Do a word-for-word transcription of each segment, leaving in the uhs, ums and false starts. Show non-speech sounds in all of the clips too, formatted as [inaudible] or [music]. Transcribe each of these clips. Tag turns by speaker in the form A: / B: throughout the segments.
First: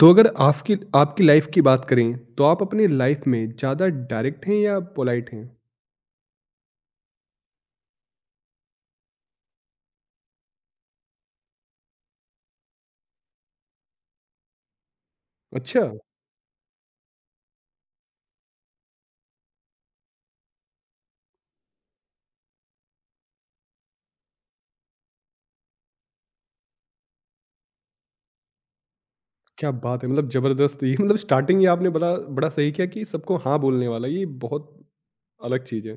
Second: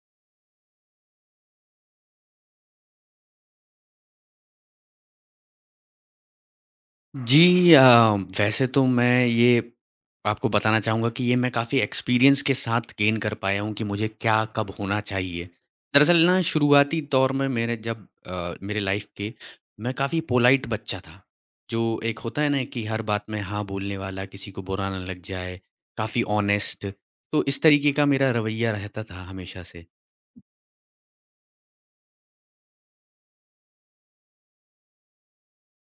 A: तो अगर आपकी आपकी लाइफ की बात करें तो आप अपनी लाइफ में ज़्यादा डायरेक्ट हैं या पोलाइट हैं?
B: जी, अ, वैसे तो मैं ये आपको बताना चाहूँगा कि ये मैं काफ़ी एक्सपीरियंस के साथ गेन कर पाया हूँ कि मुझे क्या कब होना चाहिए।
A: अच्छा।
B: दरअसल ना शुरुआती दौर में मेरे जब अ, मेरे लाइफ के मैं काफ़ी पोलाइट बच्चा था। जो एक होता है ना कि हर बात में हाँ बोलने वाला, किसी को बुरा ना लग जाए, काफ़ी ऑनेस्ट, तो इस तरीके का मेरा रवैया रहता था हमेशा
A: क्या
B: से।
A: बात है! मतलब ज़बरदस्त, ये मतलब स्टार्टिंग ही आपने बड़ा बड़ा सही किया कि सबको हाँ बोलने वाला, ये बहुत अलग चीज़ है।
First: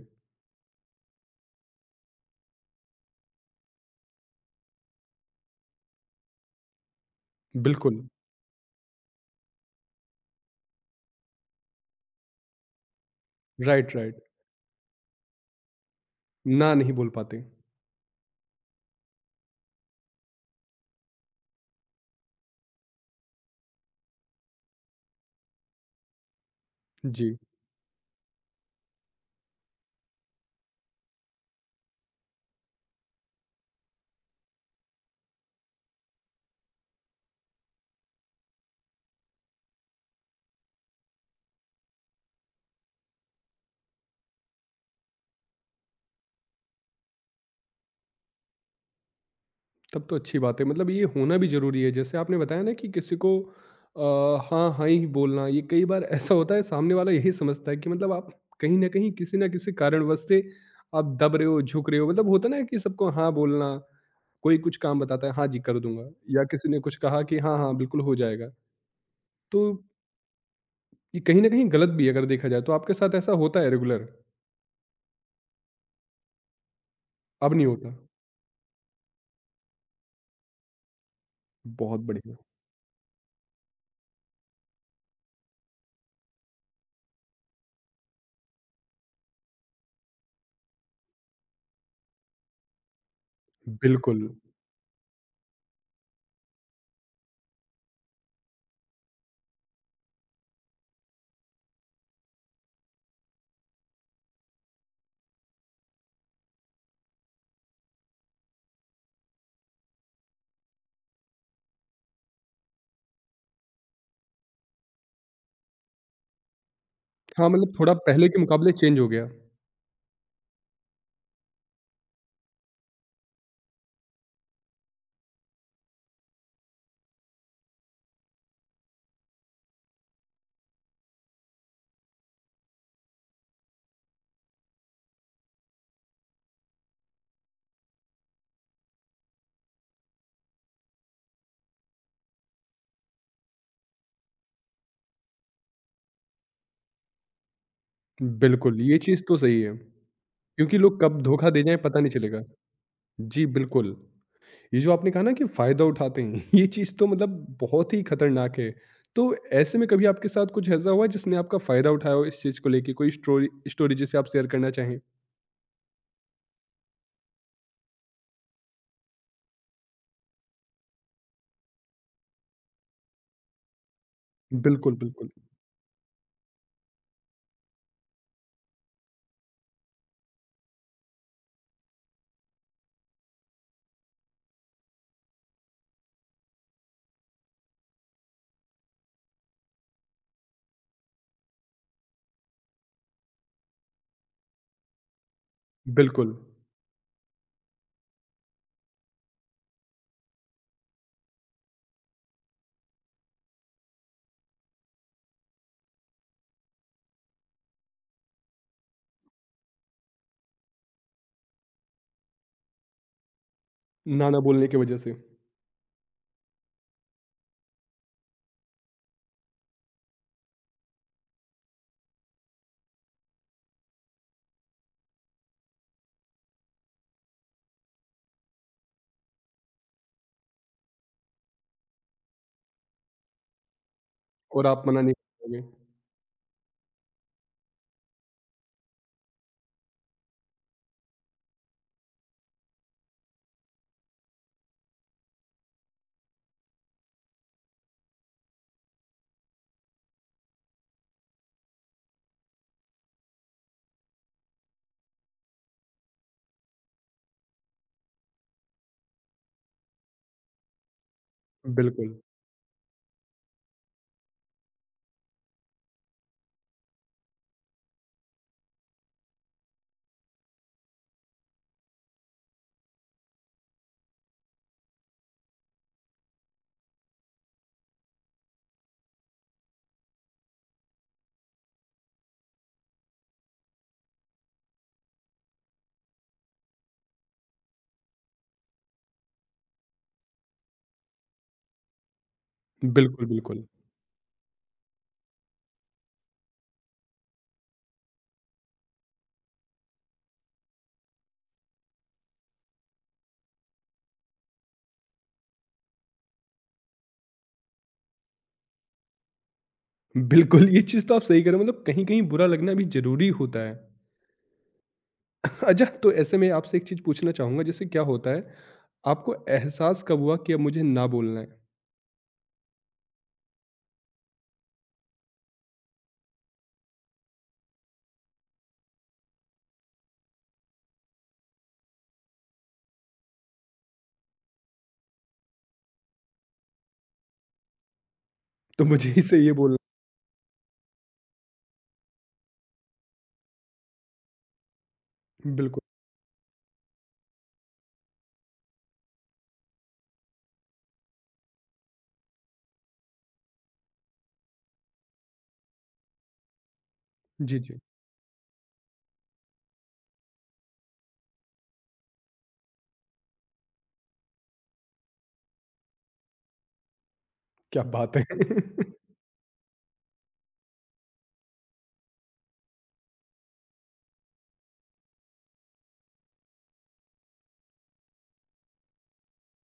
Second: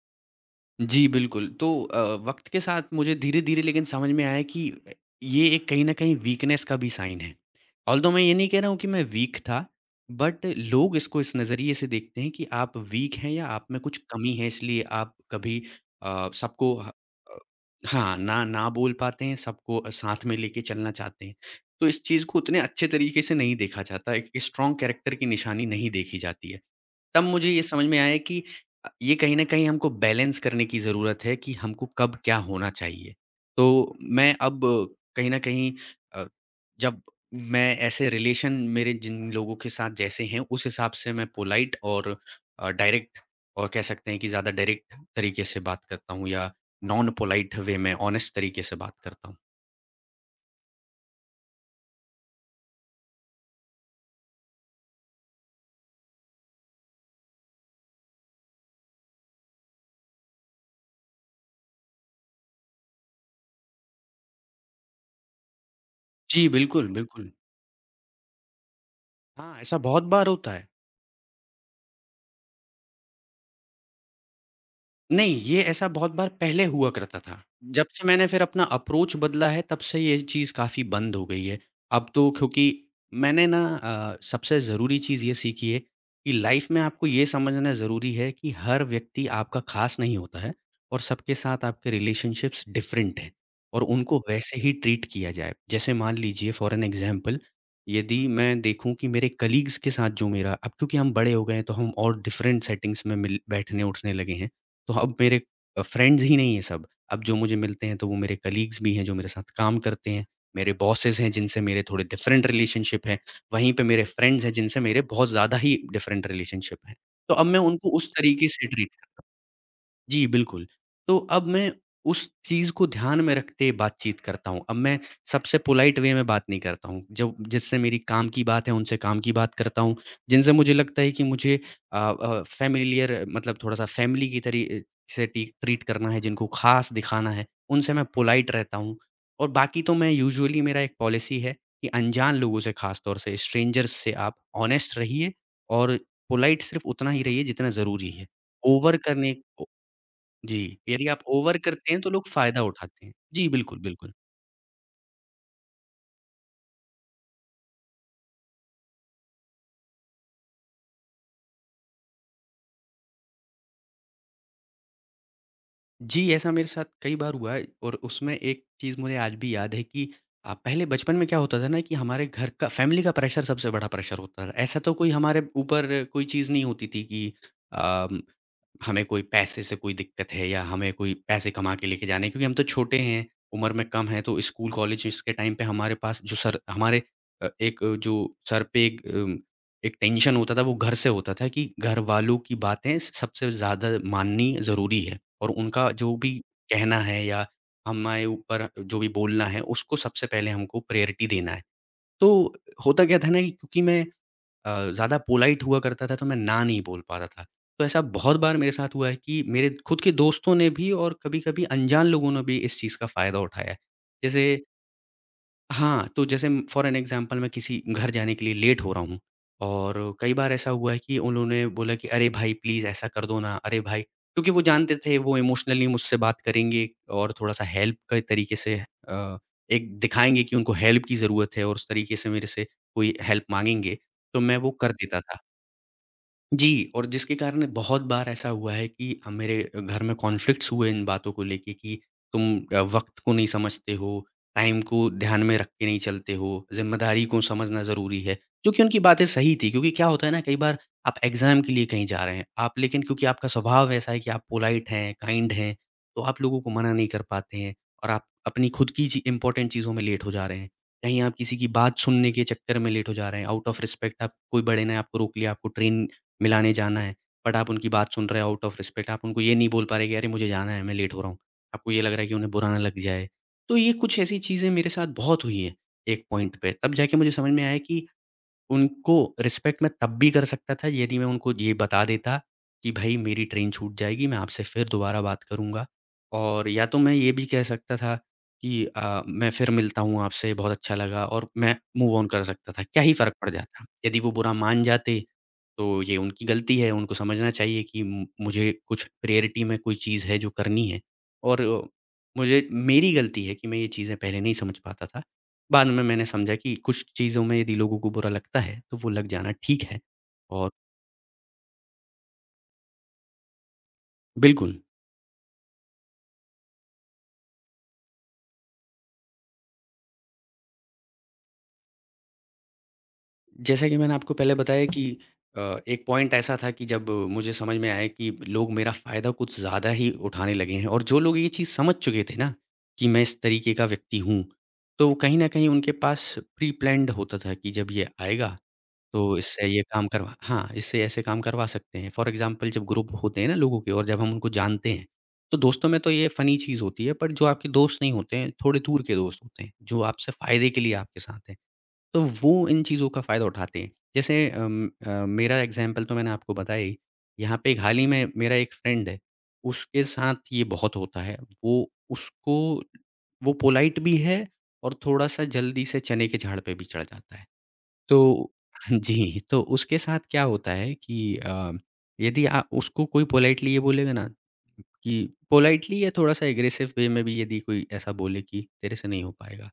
B: जी, बिल्कुल। तो अ, वक़्त के साथ मुझे धीरे-धीरे लेकिन समझ में आया कि ये एक कहीं न कहीं वीकनेस का भी साइन है।
A: बिल्कुल।
B: ऑल्दो मैं ये नहीं कह रहा हूँ कि मैं वीक था, बट लोग इसको इस नज़रिए से देखते हैं कि आप वीक हैं या आप में
A: राइट,
B: कुछ
A: राइट।
B: कमी है, इसलिए आप कभी अ,
A: ना
B: सबको ह
A: नहीं बोल
B: अ,
A: पाते।
B: हाँ, ना ना बोल पाते हैं, सबको अ, साथ में लेके चलना चाहते हैं। तो इस चीज़ को उतने अच्छे तरीके से नहीं देखा जाता, एक स्ट्रॉन्ग कैरेक्टर की निशानी नहीं देखी जाती है। तब
A: जी।
B: मुझे ये समझ में आया कि अ, ये कहीं न कहीं हमको बैलेंस करने की ज़रूरत है कि हमको कब क्या होना चाहिए। तो मैं अब कहीं न कहीं, अ, जब मैं ऐसे रिलेशन मेरे जिन लोगों के साथ जैसे हैं, उस हिसाब से मैं पोलाइट और अ, डायरेक्ट और कह सकते हैं कि ज़्यादा डायरेक्ट तरीके से बात करता हूँ या नॉन पोलाइट वे में ऑनेस्ट तरीके से बात करता हूँ।
A: तब तो अच्छी बात है, मतलब ये होना भी ज़रूरी है। जैसे आपने बताया ना कि किसी को अ, हाँ, हाँ ही बोलना, ये कई बार ऐसा होता है सामने वाला यही समझता है कि मतलब आप कहीं न कहीं किसी न किसी कारणवश से आप दब रहे हो, झुक रहे हो। मतलब होता है ना कि सबको हाँ बोलना, कोई कुछ काम बताता है हाँ जी, कर दूँगा,
B: जी,
A: या किसी ने
B: बिल्कुल,
A: कुछ कहा
B: बिल्कुल।
A: कि हाँ, हाँ, बिल्कुल हो जाएगा।
B: हाँ,
A: तो
B: ऐसा बहुत बार होता है।
A: ये कहीं न कहीं गलत भी है अगर देखा जाए। तो आपके साथ ऐसा होता है रेगुलर?
B: नहीं, ये ऐसा बहुत बार पहले हुआ करता था।
A: अब नहीं
B: जब
A: होता?
B: से मैंने फिर अपना अप्रोच बदला है, तब से ये चीज़ काफ़ी बंद हो गई है।
A: बहुत
B: अब तो
A: बढ़िया।
B: क्योंकि मैंने ना अ, सबसे ज़रूरी चीज़ ये सीखी है कि लाइफ़ में आपको ये समझना ज़रूरी है कि हर व्यक्ति आपका ख़ास नहीं होता है और सबके साथ आपके रिलेशनशिप्स डिफ़रेंट हैं और उनको
A: बिल्कुल।
B: वैसे ही ट्रीट किया जाए। जैसे मान लीजिए, फ़ॉर एन एग्ज़ाम्पल, यदि मैं देखूँ कि मेरे कलीग्स के साथ जो मेरा, अब क्योंकि हम बड़े हो गए हैं, तो हम और डिफ़रेंट सेटिंग्स में मिल बैठने-उठने लगे हैं। तो अब मेरे अ, फ्रेंड्स ही नहीं है सब। अब जो मुझे मिलते हैं तो वो मेरे कलीग्स भी हैं जो मेरे साथ काम करते हैं, मेरे बॉसेस हैं जिनसे मेरे थोड़े डिफरेंट रिलेशनशिप हैं, वहीं पे मेरे फ्रेंड्स हैं जिनसे मेरे बहुत ज़्यादा ही डिफरेंट रिलेशनशिप हैं। तो अब
A: हाँ,
B: मैं
A: मतलब
B: उनको
A: थोड़ा
B: उस
A: पहले के
B: तरीके से
A: मुकाबले
B: ट्रीट
A: चेंज हो
B: करता
A: गया।
B: हूँ। जी, बिल्कुल। तो अब मैं उस चीज़ को ध्यान में रखते बातचीत करता हूँ। अब मैं सबसे पोलाइट वे में बात नहीं करता हूँ। जब जिससे मेरी काम की बात है, उनसे काम की बात करता हूँ। जिनसे मुझे लगता है कि मुझे अ अ, फ़ैमिलियर, मतलब थोड़ा-सा फ़ैमिली की तरी अ, से टी ट्रीट करना है, जिनको ख़ास दिखाना है, उनसे मैं पोलाइट रहता हूँ। और बाकी तो मैं यूजुअली, मेरा एक पॉलिसी है कि अनजान लोगों से, ख़ास तौर से स्ट्रेंजर्स से, आप ऑनेस्ट रहिए और पोलाइट सिर्फ़ उतना ही रहिए जितना ज़रूरी है।
A: बिल्कुल,
B: ओवर
A: ये चीज़
B: करने
A: तो सही है।
B: जी,
A: क्योंकि लोग
B: यदि
A: कब
B: आप
A: धोखा
B: ओवर
A: दे जाएँ
B: करते
A: पता
B: हैं तो
A: नहीं
B: लोग
A: चलेगा।
B: फ़ायदा उठाते हैं।
A: जी,
B: जी, बिल्कुल,
A: बिल्कुल।
B: बिल्कुल।
A: ये जो आपने कहा ना कि फ़ायदा उठाते हैं, [laughs] ये चीज़ तो मतलब बहुत ही खतरनाक है। तो ऐसे में कभी आपके साथ कुछ ऐसा हुआ है जिसने आपका फ़ायदा उठाया हो इस चीज़ को लेके? कोई स्टोरी स्टोरी जिसे आप शेयर करना चाहें?
B: जी, ऐसा मेरे साथ कई बार हुआ है और उसमें एक चीज़ मुझे आज भी याद है कि अ, पहले बचपन में क्या होता था ना कि हमारे घर का, फैमिली का प्रेशर सबसे बड़ा प्रेशर होता था। ऐसा तो
A: बिल्कुल,
B: कोई
A: बिल्कुल।
B: हमारे ऊपर कोई चीज़ नहीं होती थी कि अ हमें कोई पैसे से कोई दिक्कत है या हमें कोई पैसे कमा के लेके जाने हैं, क्योंकि हम तो छोटे हैं, उम्र में कम हैं, तो स्कूल कॉलेजेस के टाइम पे हमारे पास जो सर हमारे अ, एक अ, जो सर पे एक अ, एक टेंशन होता था, वो घर से होता था कि घर वालों की बातें सबसे ज़्यादा माननी ज़रूरी है, और उनका जो भी
A: बिल्कुल,
B: कहना है या हमारे ऊपर जो भी बोलना है, उसको सबसे पहले हमको प्रायोरिटी देना है। तो होता क्या था ना कि क्योंकि मैं अ, ज़्यादा पोलाइट हुआ करता था, तो मैं ना नहीं बोल पाता था। तो ऐसा बहुत बार मेरे साथ हुआ है कि मेरे खुद के दोस्तों ने भी और कभी-कभी अनजान लोगों ने भी इस चीज़ का फ़ायदा उठाया है।
A: ना ना
B: जैसे
A: बोलने की वज़ह से।
B: हाँ, तो जैसे फॉर एन एग्ज़ाम्पल, मैं किसी घर जाने के लिए लेट हो रहा हूँ, और कई बार ऐसा हुआ है कि उन्होंने बोला कि अरे भाई प्लीज़ ऐसा कर दो ना, अरे भाई, क्योंकि वो जानते थे वो इमोशनली मुझसे बात करेंगे और थोड़ा-सा हेल्प के तरीके से अ, एक दिखाएँगे कि उनको हेल्प की ज़रूरत है, और उस तरीके से मेरे से कोई हेल्प माँगेंगे, तो मैं
A: और
B: वो
A: आप
B: कर
A: मना नहीं
B: देता था।
A: कर पाओगे।
B: जी, और जिसके कारण बहुत बार ऐसा हुआ है कि अ, मेरे घर में कॉन्फ्लिक्ट्स हुए इन बातों को लेके कि तुम अ, वक़्त को नहीं समझते हो, टाइम को ध्यान में रख के नहीं चलते हो, ज़िम्मेदारी को समझना ज़रूरी है। जो कि उनकी बातें सही थी, क्योंकि क्या होता है ना, कई बार आप एग्ज़ाम के लिए कहीं जा रहे हैं, आप, लेकिन क्योंकि आपका स्वभाव ऐसा है कि आप पोलाइट हैं, काइंड हैं, तो आप लोगों को मना नहीं कर पाते हैं, और आप अपनी खुद की ची इम्पोर्टेंट चीज़ों में लेट हो जा रहे हैं। कहीं आप किसी की बात
A: बिल्कुल,
B: सुनने के चक्कर में लेट हो जा रहे हैं, आउट ऑफ रिस्पेक्ट, आप, कोई बड़े ने आपको रोक लिया, आपको ट्रेन मिलाने जाना है, बट आप उनकी बात सुन रहे हो आउट ऑफ रिस्पेक्ट, आप उनको ये नहीं बोल पा रहे कि अरे मुझे जाना है, मैं लेट हो रहा हूँ। आपको ये लग रहा है कि उन्हें बुरा ना लग जाए। तो ये कुछ ऐसी चीज़ें मेरे साथ बहुत हुई हैं। एक पॉइंट पे, तब जाके मुझे समझ में आया कि उनको रिस्पेक्ट मैं तब भी कर सकता था, यदि मैं उनको ये बता देता कि भई मेरी ट्रेन छूट जाएगी, मैं आपसे फिर दोबारा बात करूँगा। और या तो मैं ये भी कह सकता था कि अ, मैं फिर मिलता हूँ आपसे, बहुत अच्छा लगा, और मैं मूव ऑन कर सकता था, क्या ही
A: बिल्कुल,
B: फ़र्क पड़
A: बिल्कुल।
B: जाता? यदि वो बुरा मान जाते, तो ये उनकी गलती है, उनको समझना चाहिए कि म मुझे कुछ प्रायोरिटी में कोई चीज़ है जो करनी है, और अ, मुझे, मेरी गलती है कि मैं ये चीज़ें पहले नहीं समझ पाता था। बाद में मैंने समझा कि कुछ चीज़ों में यदि लोगों को बुरा लगता है, तो वो लग जाना ठीक है,
A: बिल्कुल,
B: और
A: ये चीज़ तो आप सही कह रहे हो, मतलब कहीं-कहीं बुरा लगना भी ज़रूरी होता है।
B: बिल्कुल।
A: अच्छा, तो ऐसे में आपसे एक चीज़ पूछना चाहूँगा, जैसे क्या होता है, आपको एहसास कब हुआ कि अब मुझे ना बोलना है?
B: जैसा कि मैंने आपको पहले बताया कि अ, एक पॉइंट ऐसा था कि जब मुझे समझ में आया कि लोग मेरा फ़ायदा कुछ ज़्यादा ही उठाने लगे हैं, और जो लोग ये चीज़ समझ चुके थे ना कि मैं इस तरीके का व्यक्ति हूँ, तो वो कहीं न कहीं, उनके पास प्री प्लान्ड होता था कि जब ये आएगा
A: तो मुझे ही
B: तो
A: से ये
B: इससे
A: बोलना
B: ये काम करवा हाँ, इससे ऐसे काम करवा सकते हैं। फॉर एग्ज़ाम्पल, जब ग्रुप होते हैं ना लोगों के, और जब हम उनको जानते हैं,
A: है?
B: तो
A: बिल्कुल।
B: दोस्तों में तो ये फ़नी चीज़ होती है, पर जो आपके दोस्त नहीं होते हैं, थोड़े दूर के दोस्त होते हैं, जो आपसे फ़ायदे के लिए आपके साथ हैं, तो वो इन चीज़ों का फ़ायदा उठाते हैं। जैसे अम अ, मेरा एग्ज़ाम्पल तो मैंने आपको बताया ही। यहाँ
A: जी,
B: पे एक,
A: जी।
B: हाल ही में, मेरा एक फ्रेंड है, उसके साथ ये बहुत होता है। वो उसको वो पोलाइट भी है और थोड़ा-सा जल्दी से चने के झाड़ पे भी चढ़ जाता है।
A: क्या बात है!
B: तो
A: [laughs]
B: [laughs] जी, तो उसके साथ क्या होता है कि अ, यदि आ उसको कोई पोलाइटली ये बोलेगा ना कि, पोलाइटली या थोड़ा-सा एग्रेसिव वे में भी, यदि कोई ऐसा बोले कि तेरे से नहीं हो पाएगा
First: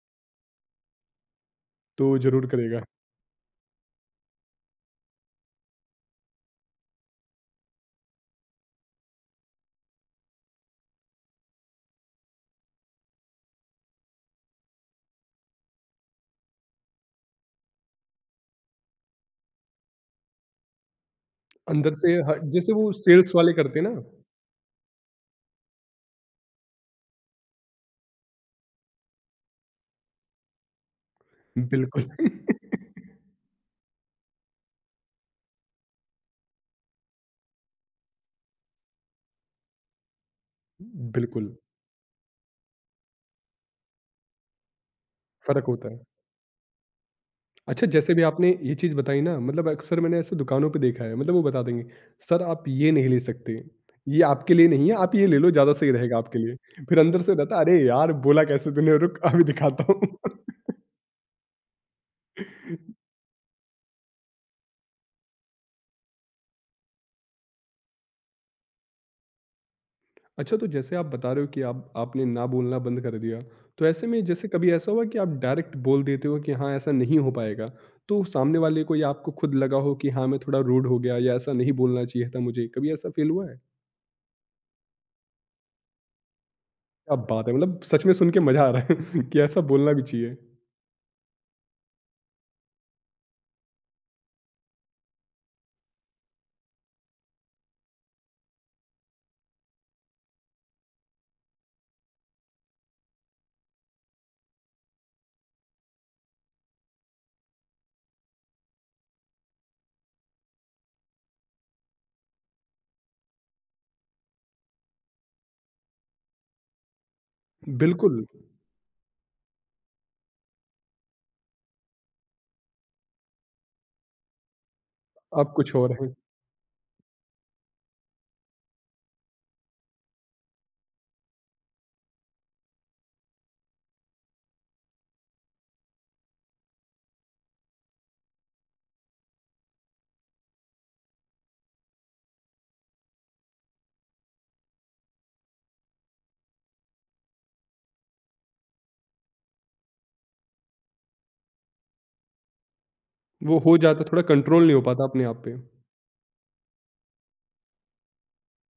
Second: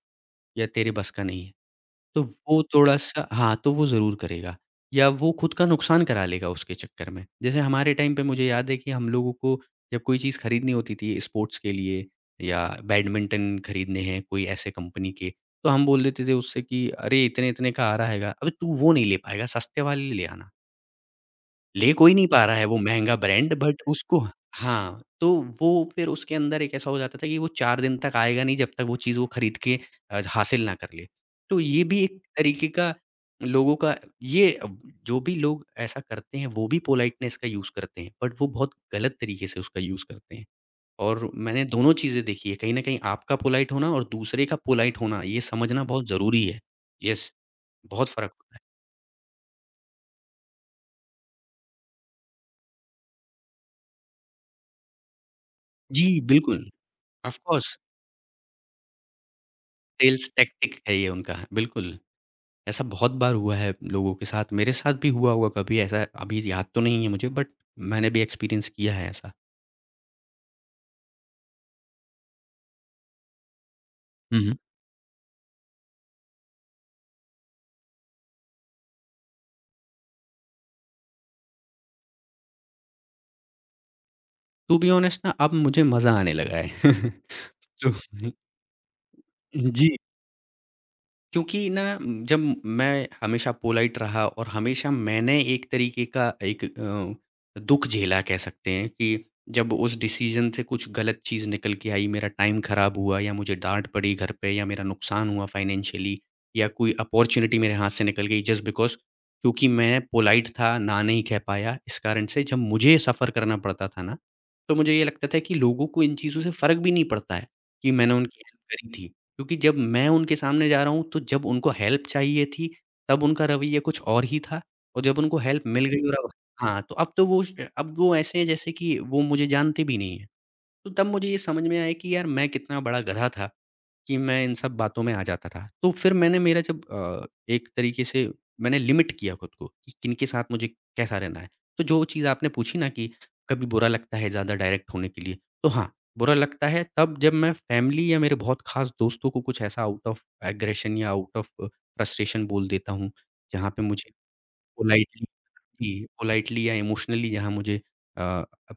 B: या तेरे बस का नहीं है,
A: तो
B: तो
A: ज़रूर
B: वो
A: करेगा।
B: थोड़ा-सा हाँ, तो वो ज़रूर करेगा या वो खुद का नुकसान करा लेगा उसके चक्कर में। जैसे हमारे टाइम पे मुझे याद है कि हम लोगों को जब कोई चीज़ खरीदनी होती थी स्पोर्ट्स के लिए या बैडमिंटन खरीदने हैं कोई ऐसे कंपनी के, तो हम बोल देते थे उससे कि, "अरे! इतने-इतने का आ रहा हैगा।" "अबे! तू वो नहीं ले पाएगा, सस्ते वाले ले आना।" ले
A: अंदर से
B: कोई नहीं
A: ह
B: पा रहा है
A: जैसे
B: वो
A: वो
B: महँगा
A: सेल्स वाले
B: ब्रांड
A: करते
B: बट
A: हैं ना?
B: उसको हाँ, तो वो फिर उसके अंदर एक ऐसा हो जाता था कि वो चार दिन तक आएगा नहीं जब तक वो चीज़ वो खरीद के अ, हासिल ना कर ले। तो ये भी
A: बिल्कुल।
B: एक
A: [laughs]
B: तरीके का लोगों का ये अब जो भी लोग ऐसा करते हैं वो भी पोलाइटनेस का यूज़ करते हैं बट वो बहुत गलत तरीके से उसका यूज़ करते हैं। और
A: बिल्कुल,
B: मैंने दोनों चीज़ें देखी है कहीं न कहीं आपका पोलाइट होना और दूसरे का पोलाइट होना ये
A: फ़र्क
B: समझना
A: होता है।
B: बहुत ज़रूरी है। येस,
A: अच्छा,
B: बहुत
A: जैसे भी
B: फ़र्क
A: आपने
B: होता है।
A: ये चीज़ बताई ना, मतलब अक्सर मैंने ऐसे दुकानों पे देखा है, मतलब वो बता देंगे, "सर, आप ये नहीं ले सकते, ये आपके लिए नहीं है, आप ये ले लो, ज़्यादा सही
B: जी,
A: रहेगा आपके
B: बिल्कुल।
A: लिए।" फिर अंदर से
B: ऑफ़
A: रहता है,
B: कोर्स।
A: "अरे यार! बोला कैसे तूने, रुक अभी दिखाता हूँ।"
B: सेल्स टैक्टिक है ये उनका, बिल्कुल। ऐसा
A: [laughs]
B: बहुत बार हुआ है लोगों के साथ, मेरे साथ भी हुआ होगा कभी ऐसा, अभी याद तो नहीं है मुझे बट मैंने भी एक्सपीरियंस किया है ऐसा।
A: अच्छा, तो जैसे आप बता रहे हो कि आप आपने ना बोलना बंद कर दिया, तो ऐसे में
B: हुँ,
A: जैसे
B: हुँ।
A: कभी ऐसा हुआ कि आप डायरेक्ट बोल देते हो कि हाँ, ऐसा नहीं हो पाएगा, तो सामने वाले को या आपको खुद लगा हो कि हाँ, मैं थोड़ा रूड हो गया या ऐसा नहीं बोलना चाहिए था मुझे, कभी ऐसा फ़ील हुआ है?
B: टू बी ऑनेस्ट ना अब मुझे मज़ा आने लगा है।
A: क्या
B: [laughs]
A: बात है! मतलब
B: तो
A: सच में सुन के मज़ा आ रहा है [laughs] कि ऐसा बोलना
B: जी
A: भी चाहिए।
B: क्योंकि ना जब मैं हमेशा पोलाइट रहा और हमेशा मैंने एक तरीके का एक अ, दुख झेला कह सकते हैं कि जब उस डिसीजन से कुछ गलत चीज़ निकल के आई मेरा टाइम ख़राब हुआ या मुझे डांट पड़ी घर पे या मेरा नुकसान हुआ फाइनेंशियली या कोई अपॉर्चुनिटी मेरे हाथ से निकल गई जस्ट बिकॉज क्योंकि मैं पोलाइट था ना नहीं कह पाया इस कारण से जब मुझे सफ़र करना पड़ता था ना तो मुझे ये लगता था कि लोगों को इन चीज़ों से फ़र्क भी नहीं पड़ता है कि मैंने
A: बिल्कुल,
B: उनकी हेल्प करी थी क्योंकि जब मैं उनके सामने जा रहा हूँ, तो जब उनको हेल्प चाहिए थी, तब उनका रवैया कुछ और ही था और जब उनको
A: आप
B: हेल्प
A: कुछ
B: मिल
A: और
B: गई और
A: हैं।
B: अब हाँ, तो अब तो वो श अब वो ऐसे हैं जैसे कि वो मुझे जानते भी नहीं हैं। तो तब मुझे ये समझ में आया कि यार मैं कितना बड़ा गधा था कि मैं इन सब बातों में आ जाता था। तो फिर मैंने मेरा जब अ, एक तरीके से मैंने लिमिट किया खुद को कि किनके साथ मुझे कैसा रहना है। तो जो चीज़ आपने पूछी ना कि कभी बुरा लगता है ज़्यादा डायरेक्ट होने के लिए, तो हाँ, बुरा लगता है तब जब मैं फ़ैमिली या मेरे बहुत ख़ास दोस्तों को कुछ ऐसा आउट ऑफ एग्रेशन या आउट ऑफ फ्रस्ट्रेशन बोल देता हूँ,
A: वो
B: जहाँ
A: हो
B: पे
A: जाता,
B: मुझे
A: थोड़ा कंट्रोल नहीं हो पाता अपने
B: पोलाइटली
A: आप पे।
B: जी, पोलाइटली या इमोशनली जहाँ मुझे अ,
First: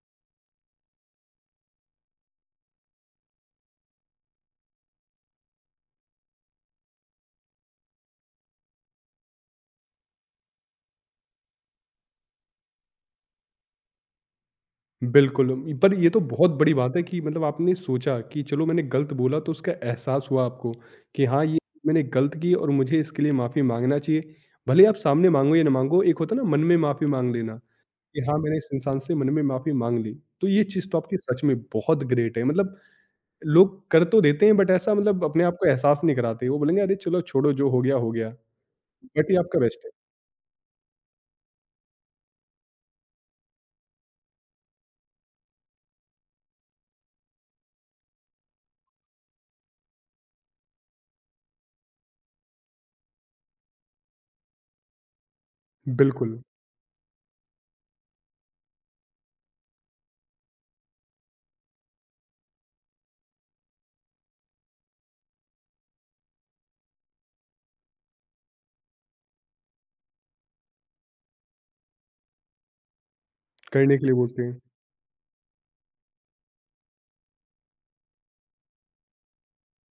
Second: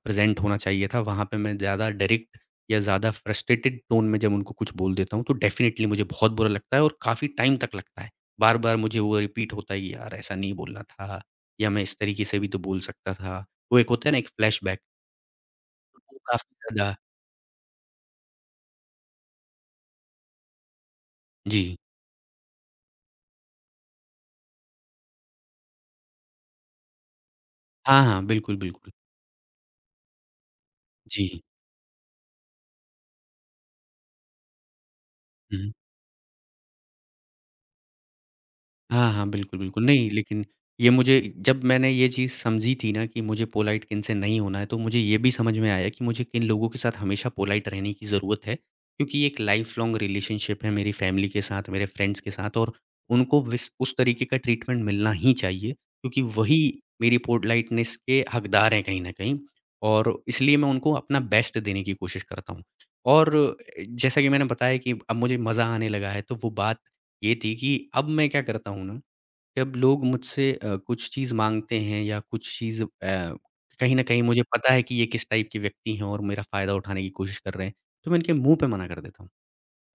B: प्रेज़ेंट होना चाहिए था, वहाँ पे मैं ज़्यादा डायरेक्ट या ज़्यादा फ्रस्ट्रेटेड टोन में जब उनको कुछ बोल देता हूँ, तो डेफ़िनिटली मुझे बहुत बुरा लगता है और काफ़ी टाइम तक लगता है। बार-बार मुझे वो रिपीट होता है, कि "यार, ऐसा नहीं बोलना था या मैं इस तरीके से भी तो बोल सकता था।" वो एक होता है ना, एक फ्लैशबैक,
A: बिल्कुल, पर ये
B: वो
A: तो बहुत
B: काफ़ी
A: बड़ी
B: ज़्यादा
A: बात है कि मतलब आपने सोचा कि चलो मैंने गलत बोला, तो उसका एहसास हुआ आपको कि हाँ, ये
B: जी।
A: मैंने गलत की और मुझे इसके लिए माफ़ी माँगना चाहिए। भले ही आप सामने माँगो या ना माँगो, एक होता है ना मन में माफ़ी माँग लेना
B: हाँ,
A: कि
B: हाँ,
A: हाँ, मैंने
B: बिल्कुल,
A: इस
B: बिल्कुल।
A: इंसान से मन में माफ़ी माँग ली। तो ये चीज़ तो आपकी सच
B: जी।
A: में बहुत ग्रेट है। मतलब लोग कर तो देते हैं, बट ऐसा मतलब अपने आप को
B: हुँ।
A: एहसास नहीं कराते। वो बोलेंगे अरे चलो छोड़ो, जो हो गया हो गया,
B: हाँ, हाँ,
A: बट ये आपका
B: बिल्कुल, बिल्कुल।
A: बेस्ट है।
B: नहीं, लेकिन ये मुझे जब मैंने ये चीज़ समझी थी ना कि मुझे पोलाइट किनसे नहीं होना है, तो मुझे ये भी समझ में आया कि मुझे किन लोगों के साथ हमेशा पोलाइट रहने की ज़रूरत है। क्योंकि ये एक लाइफ़ लॉन्ग रिलेशनशिप है मेरी फैमिली के साथ, मेरे फ्रेंड्स के साथ और उनको विस उस तरीके का ट्रीटमेंट मिलना ही चाहिए, क्योंकि
A: बिल्कुल,
B: वही मेरी पोलाइटनेस के हकदार हैं कहीं न कहीं और इसलिए मैं उनको अपना बेस्ट देने की कोशिश करता हूँ। और जैसा कि मैंने बताया कि अब मुझे मज़ा आने लगा है, तो वो बात ये थी कि अब मैं क्या करता हूँ ना, कि अब लोग मुझसे अ, कुछ चीज़ माँगते हैं या कुछ चीज़ अ, कहीं
A: करने
B: न
A: के लिए
B: कहीं मुझे
A: बोलते हैं।
B: पता है कि ये किस टाइप के व्यक्ति हैं और मेरा फ़ायदा उठाने की कोशिश कर रहे हैं, तो मैं इनके मुँह पे मना कर देता हूँ।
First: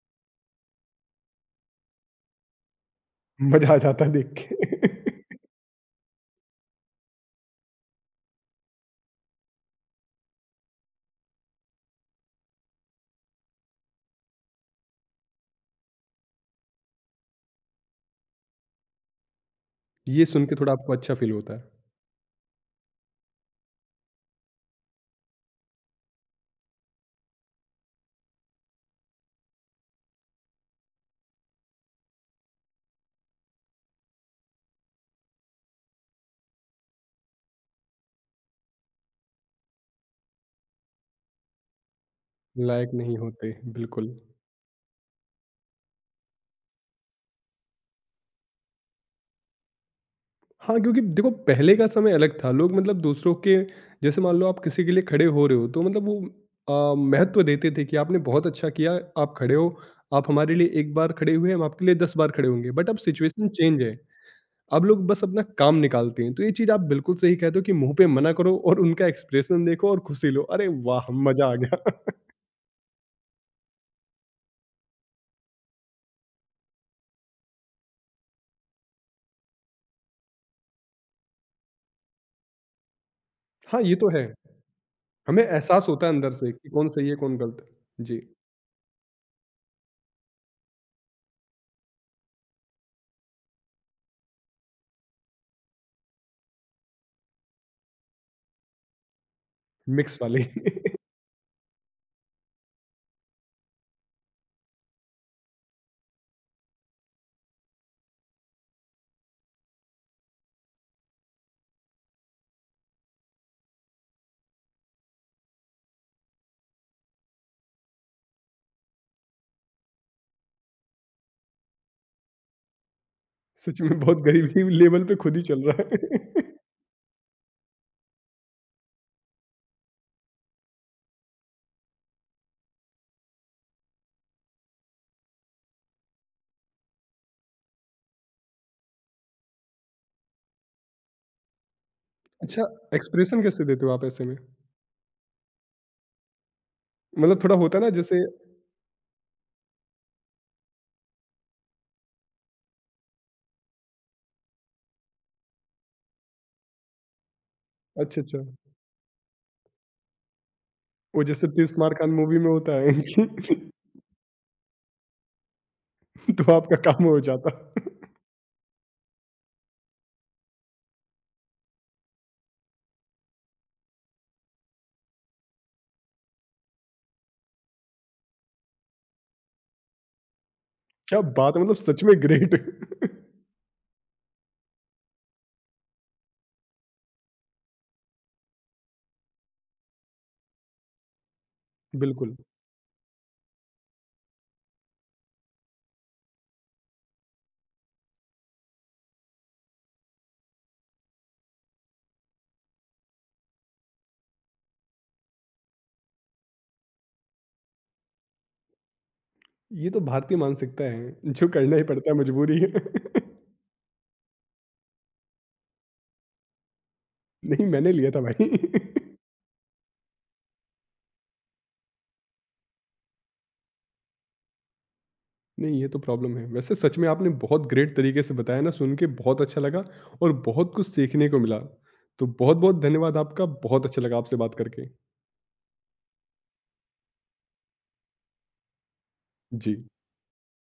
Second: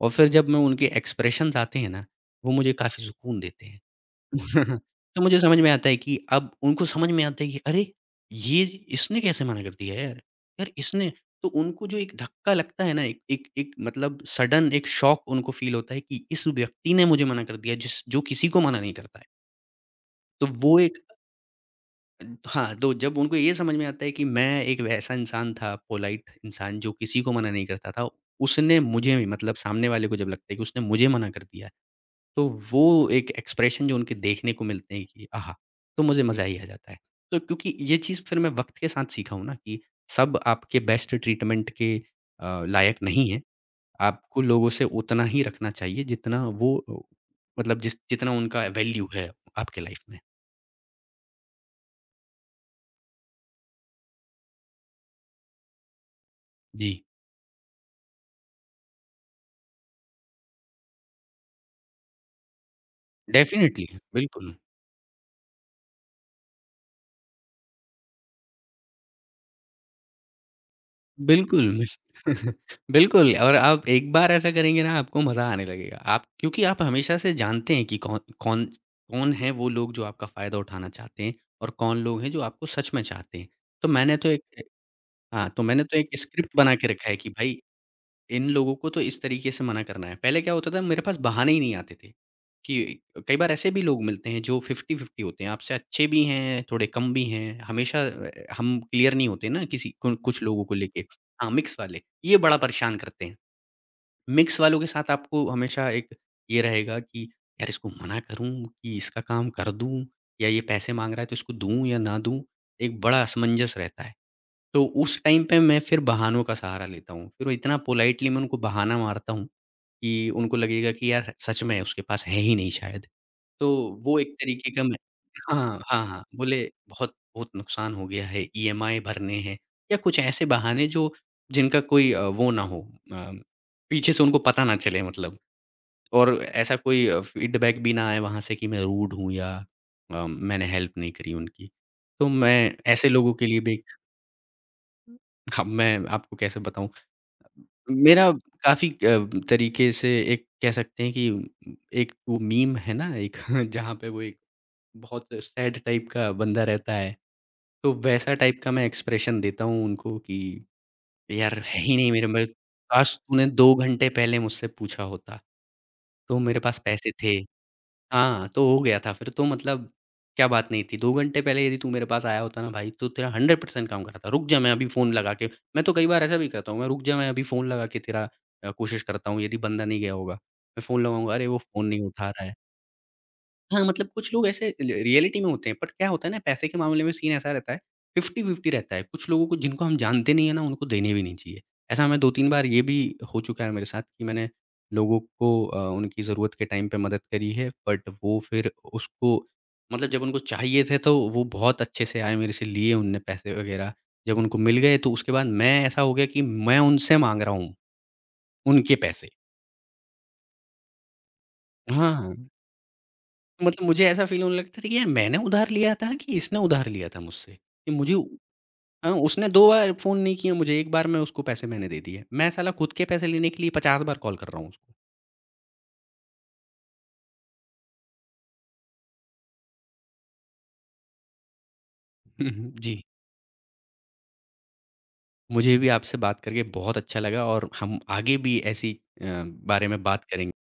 B: और फिर जब मैं उनके एक्सप्रेशंस आते हैं ना, वो मुझे काफ़ी सुकून देते
A: मज़ा आ
B: हैं।
A: जाता है देख
B: [laughs]
A: के।
B: तो मुझे समझ में आता है कि अब उनको समझ में आता है कि अरे! ये इसने कैसे मना कर दिया यार? यार इसने तो उनको जो एक धक्का लगता है ना एक एक एक मतलब सडन एक शॉक उनको फ़ील होता है कि इस व्यक्ति ने मुझे मना कर दिया जिस जो किसी को मना नहीं करता है।
A: [laughs] ये
B: तो
A: सुन के थोड़ा
B: वो
A: आपको
B: एक
A: अच्छा फ़ील होता है।
B: हाँ, तो जब उनको ये समझ में आता है कि मैं एक वैसा इंसान था पोलाइट इंसान जो किसी को मना नहीं करता था, उसने मुझे भी मतलब सामने वाले को जब लगता है कि उसने मुझे मना कर दिया तो वो एक एक्सप्रेशन जो उनके देखने को मिलते हैं कि आहा! तो मुझे मज़ा ही आ जाता है। तो क्योंकि ये चीज़ फिर मैं वक़्त के साथ सीखा हूँ ना कि सब आपके बेस्ट ट्रीटमेंट के अ,
A: लायक
B: लायक
A: नहीं
B: नहीं है।
A: होते, बिल्कुल।
B: आपको लोगों से उतना ही रखना चाहिए जितना वो अ, मतलब जिस जितना उनका वैल्यू है आपके लाइफ़ में।
A: हाँ, क्योंकि देखो पहले का समय अलग था। लोग मतलब दूसरों के, जैसे मान लो आप किसी के लिए खड़े हो रहे हो तो मतलब वो अ,
B: जी,
A: महत्व देते थे कि आपने बहुत अच्छा किया, आप खड़े हो, आप हमारे लिए एक बार खड़े हुए, हम आपके लिए दस बार खड़े होंगे। बट अब सिचुएशन चेंज
B: डेफ़िनेटली,
A: है।
B: बिल्कुल।
A: अब लोग बस अपना काम निकालते हैं। तो ये चीज़ आप बिल्कुल सही कहते हो कि मुँह पे मना करो और उनका एक्सप्रेशन देखो और खुशी लो। अरे वाह! मज़ा आ
B: बिल्कुल,
A: गया।
B: बिल
A: [laughs]
B: [laughs] बिल्कुल और आप एक बार ऐसा करेंगे ना आपको मज़ा आने लगेगा। आप क्योंकि आप हमेशा से जानते हैं कि कौन कौन कौन है वो लोग जो आपका फ़ायदा उठाना चाहते हैं और कौन लोग हैं जो आपको सच में चाहते हैं।
A: हाँ,
B: तो
A: ये तो
B: मैंने
A: है।
B: तो एक
A: हमें
B: हाँ, तो मैंने
A: एहसास
B: तो
A: होता
B: एक
A: है अंदर से
B: स्क्रिप्ट
A: कि
B: बना के
A: कौन
B: रखा
A: सही
B: है
A: है,
B: कि
A: कौन
B: भाई
A: गलत है। जी,
B: इन लोगों को तो इस तरीके से मना करना है। पहले क्या होता था मेरे पास बहाने ही नहीं आते थे, कि कई बार ऐसे भी लोग मिलते हैं जो फ़िफ़्टी फ़िफ़्टी होते हैं, आपसे अच्छे भी हैं, थोड़े कम भी हैं, हमेशा अ, हम क्लियर नहीं होते ना किसी कु
A: मिक्स
B: कुछ
A: वाले।
B: लोगों को
A: [laughs]
B: लेके। हाँ, मिक्स वाले, ये बड़ा परेशान करते हैं। मिक्स वालों के साथ आपको हमेशा एक ये रहेगा कि यार इसको मना करूँ कि इसका काम कर दूँ या ये पैसे माँग रहा है तो इसको दूँ या ना दूँ, एक बड़ा असमंजस रहता है। तो उस टाइम पे मैं फिर बहानों का सहारा लेता हूँ। फिर वो इतना पोलाइटली मैं उनको बहाना मारता हूँ कि उनको लगेगा कि यार सच में उसके पास है ही नहीं शायद। तो
A: सच में
B: वो
A: बहुत
B: एक
A: गरीबी
B: तरीके का मैं
A: लेवल पे खुद ही चल
B: हाँ,
A: रहा
B: हाँ, हाँ।
A: है। [laughs]
B: बोले बहुत बहुत नुकसान हो गया है, ईएमआई भरने हैं या कुछ ऐसे बहाने जो जिनका कोई अ, वो ना हो अ, पीछे से उनको पता ना चले मतलब और ऐसा कोई अ, फीडबैक भी ना आए वहाँ से कि मैं रूड हूँ या अ, मैंने हेल्प नहीं करी उनकी। तो मैं
A: अच्छा,
B: ऐसे लोगों
A: एक्सप्रेशन
B: के लिए
A: कैसे
B: भी
A: देते हो आप ऐसे में?
B: अब मैं आपको कैसे बताऊँ?
A: मतलब थोड़ा होता है ना जैसे
B: मेरा काफ़ी अ, तरीके से एक कह सकते हैं कि म, एक वो मीम है ना एक [laughs] जहाँ पे वो एक बहुत सैड टाइप का बंदा रहता है, तो
A: अच्छा,
B: वैसा
A: अच्छा।
B: टाइप का मैं एक्सप्रेशन देता हूँ उनको कि
A: वो जैसे
B: यार
A: 'तीर
B: है
A: स्मार
B: ही
A: खान'
B: नहीं मेरे
A: मूवी
B: में
A: में होता है
B: काश तूने
A: कि
B: दो
A: [laughs]
B: घंटे पहले मुझसे पूछा होता, तो
A: तो
B: मेरे
A: आपका
B: पास
A: काम
B: पैसे
A: हो
B: थे।
A: जाता। [laughs]
B: हाँ, तो हो गया था फिर तो मतलब क्या बात नहीं थी। दो घंटे पहले यदि तू मेरे पास आया होता ना भाई, तो तेरा हंड्रेड परसेंट काम करता। "रुक जा मैं अभी फ़ोन लगा के" मैं तो कई बार ऐसा भी करता हूँ मैं, "रुक जा मैं अभी फ़ोन लगा के तेरा" अ, कोशिश करता हूँ यदि बंदा नहीं गया होगा। मैं फ़ोन
A: क्या
B: लगाऊँगा, "अरे!
A: बात
B: वो
A: है! मतलब
B: फ़ोन नहीं
A: सच में
B: उठा रहा है।"
A: ग्रेट। [laughs]
B: हाँ, मतलब कुछ लोग ऐसे ल रियलिटी में होते हैं, बट क्या होता है ना पैसे के मामले में सीन ऐसा रहता है फ़िफ़्टी फ़िफ़्टी रहता है। कुछ लोगों को जिनको हम जानते नहीं है ना उनको देने भी नहीं चाहिए। ऐसा मैं
A: बिल्कुल।
B: दो तीन बार ये भी हो चुका है मेरे साथ कि मैंने लोगों को अ, उनकी ज़रूरत के टाइम पे मदद करी है बट वो फिर उसको मतलब जब उनको चाहिए थे तो वो बहुत अच्छे से आए मेरे से लिए उनने पैसे वग़ैरह। जब उनको मिल गए तो उसके बाद मैं ऐसा हो गया कि मैं उनसे माँग रहा हूँ, उनके पैसे।
A: ये तो भारतीय मानसिकता है, जो करना ही पड़ता है,
B: हाँ।
A: मजबूरी है। [laughs]
B: मतलब मुझे ऐसा फ़ील होने लगता था कि यार मैंने उधार लिया था कि इसने उधार लिया था मुझसे?
A: नहीं
B: कि
A: मैंने लिया
B: मुझे
A: था
B: उ-
A: भाई।
B: हाँ, उसने दो बार फ़ोन नहीं किया मुझे, एक बार में उसको पैसे मैंने दे दिए। मैं साला खुद के पैसे लेने के लिए पचास बार कॉल कर रहा हूँ उसको।
A: [laughs] नहीं, ये तो प्रॉब्लम है। वैसे सच में आपने बहुत ग्रेट तरीके से बताया ना, सुन के बहुत अच्छा लगा और बहुत कुछ सीखने को मिला। तो
B: [laughs]
A: बहुत-बहुत
B: जी,
A: धन्यवाद आपका, बहुत अच्छा लगा आपसे बात करके।
B: मुझे भी आपसे बात करके बहुत अच्छा लगा और हम आगे भी ऐसी अ,
A: जी।
B: बारे में बात करेंगे।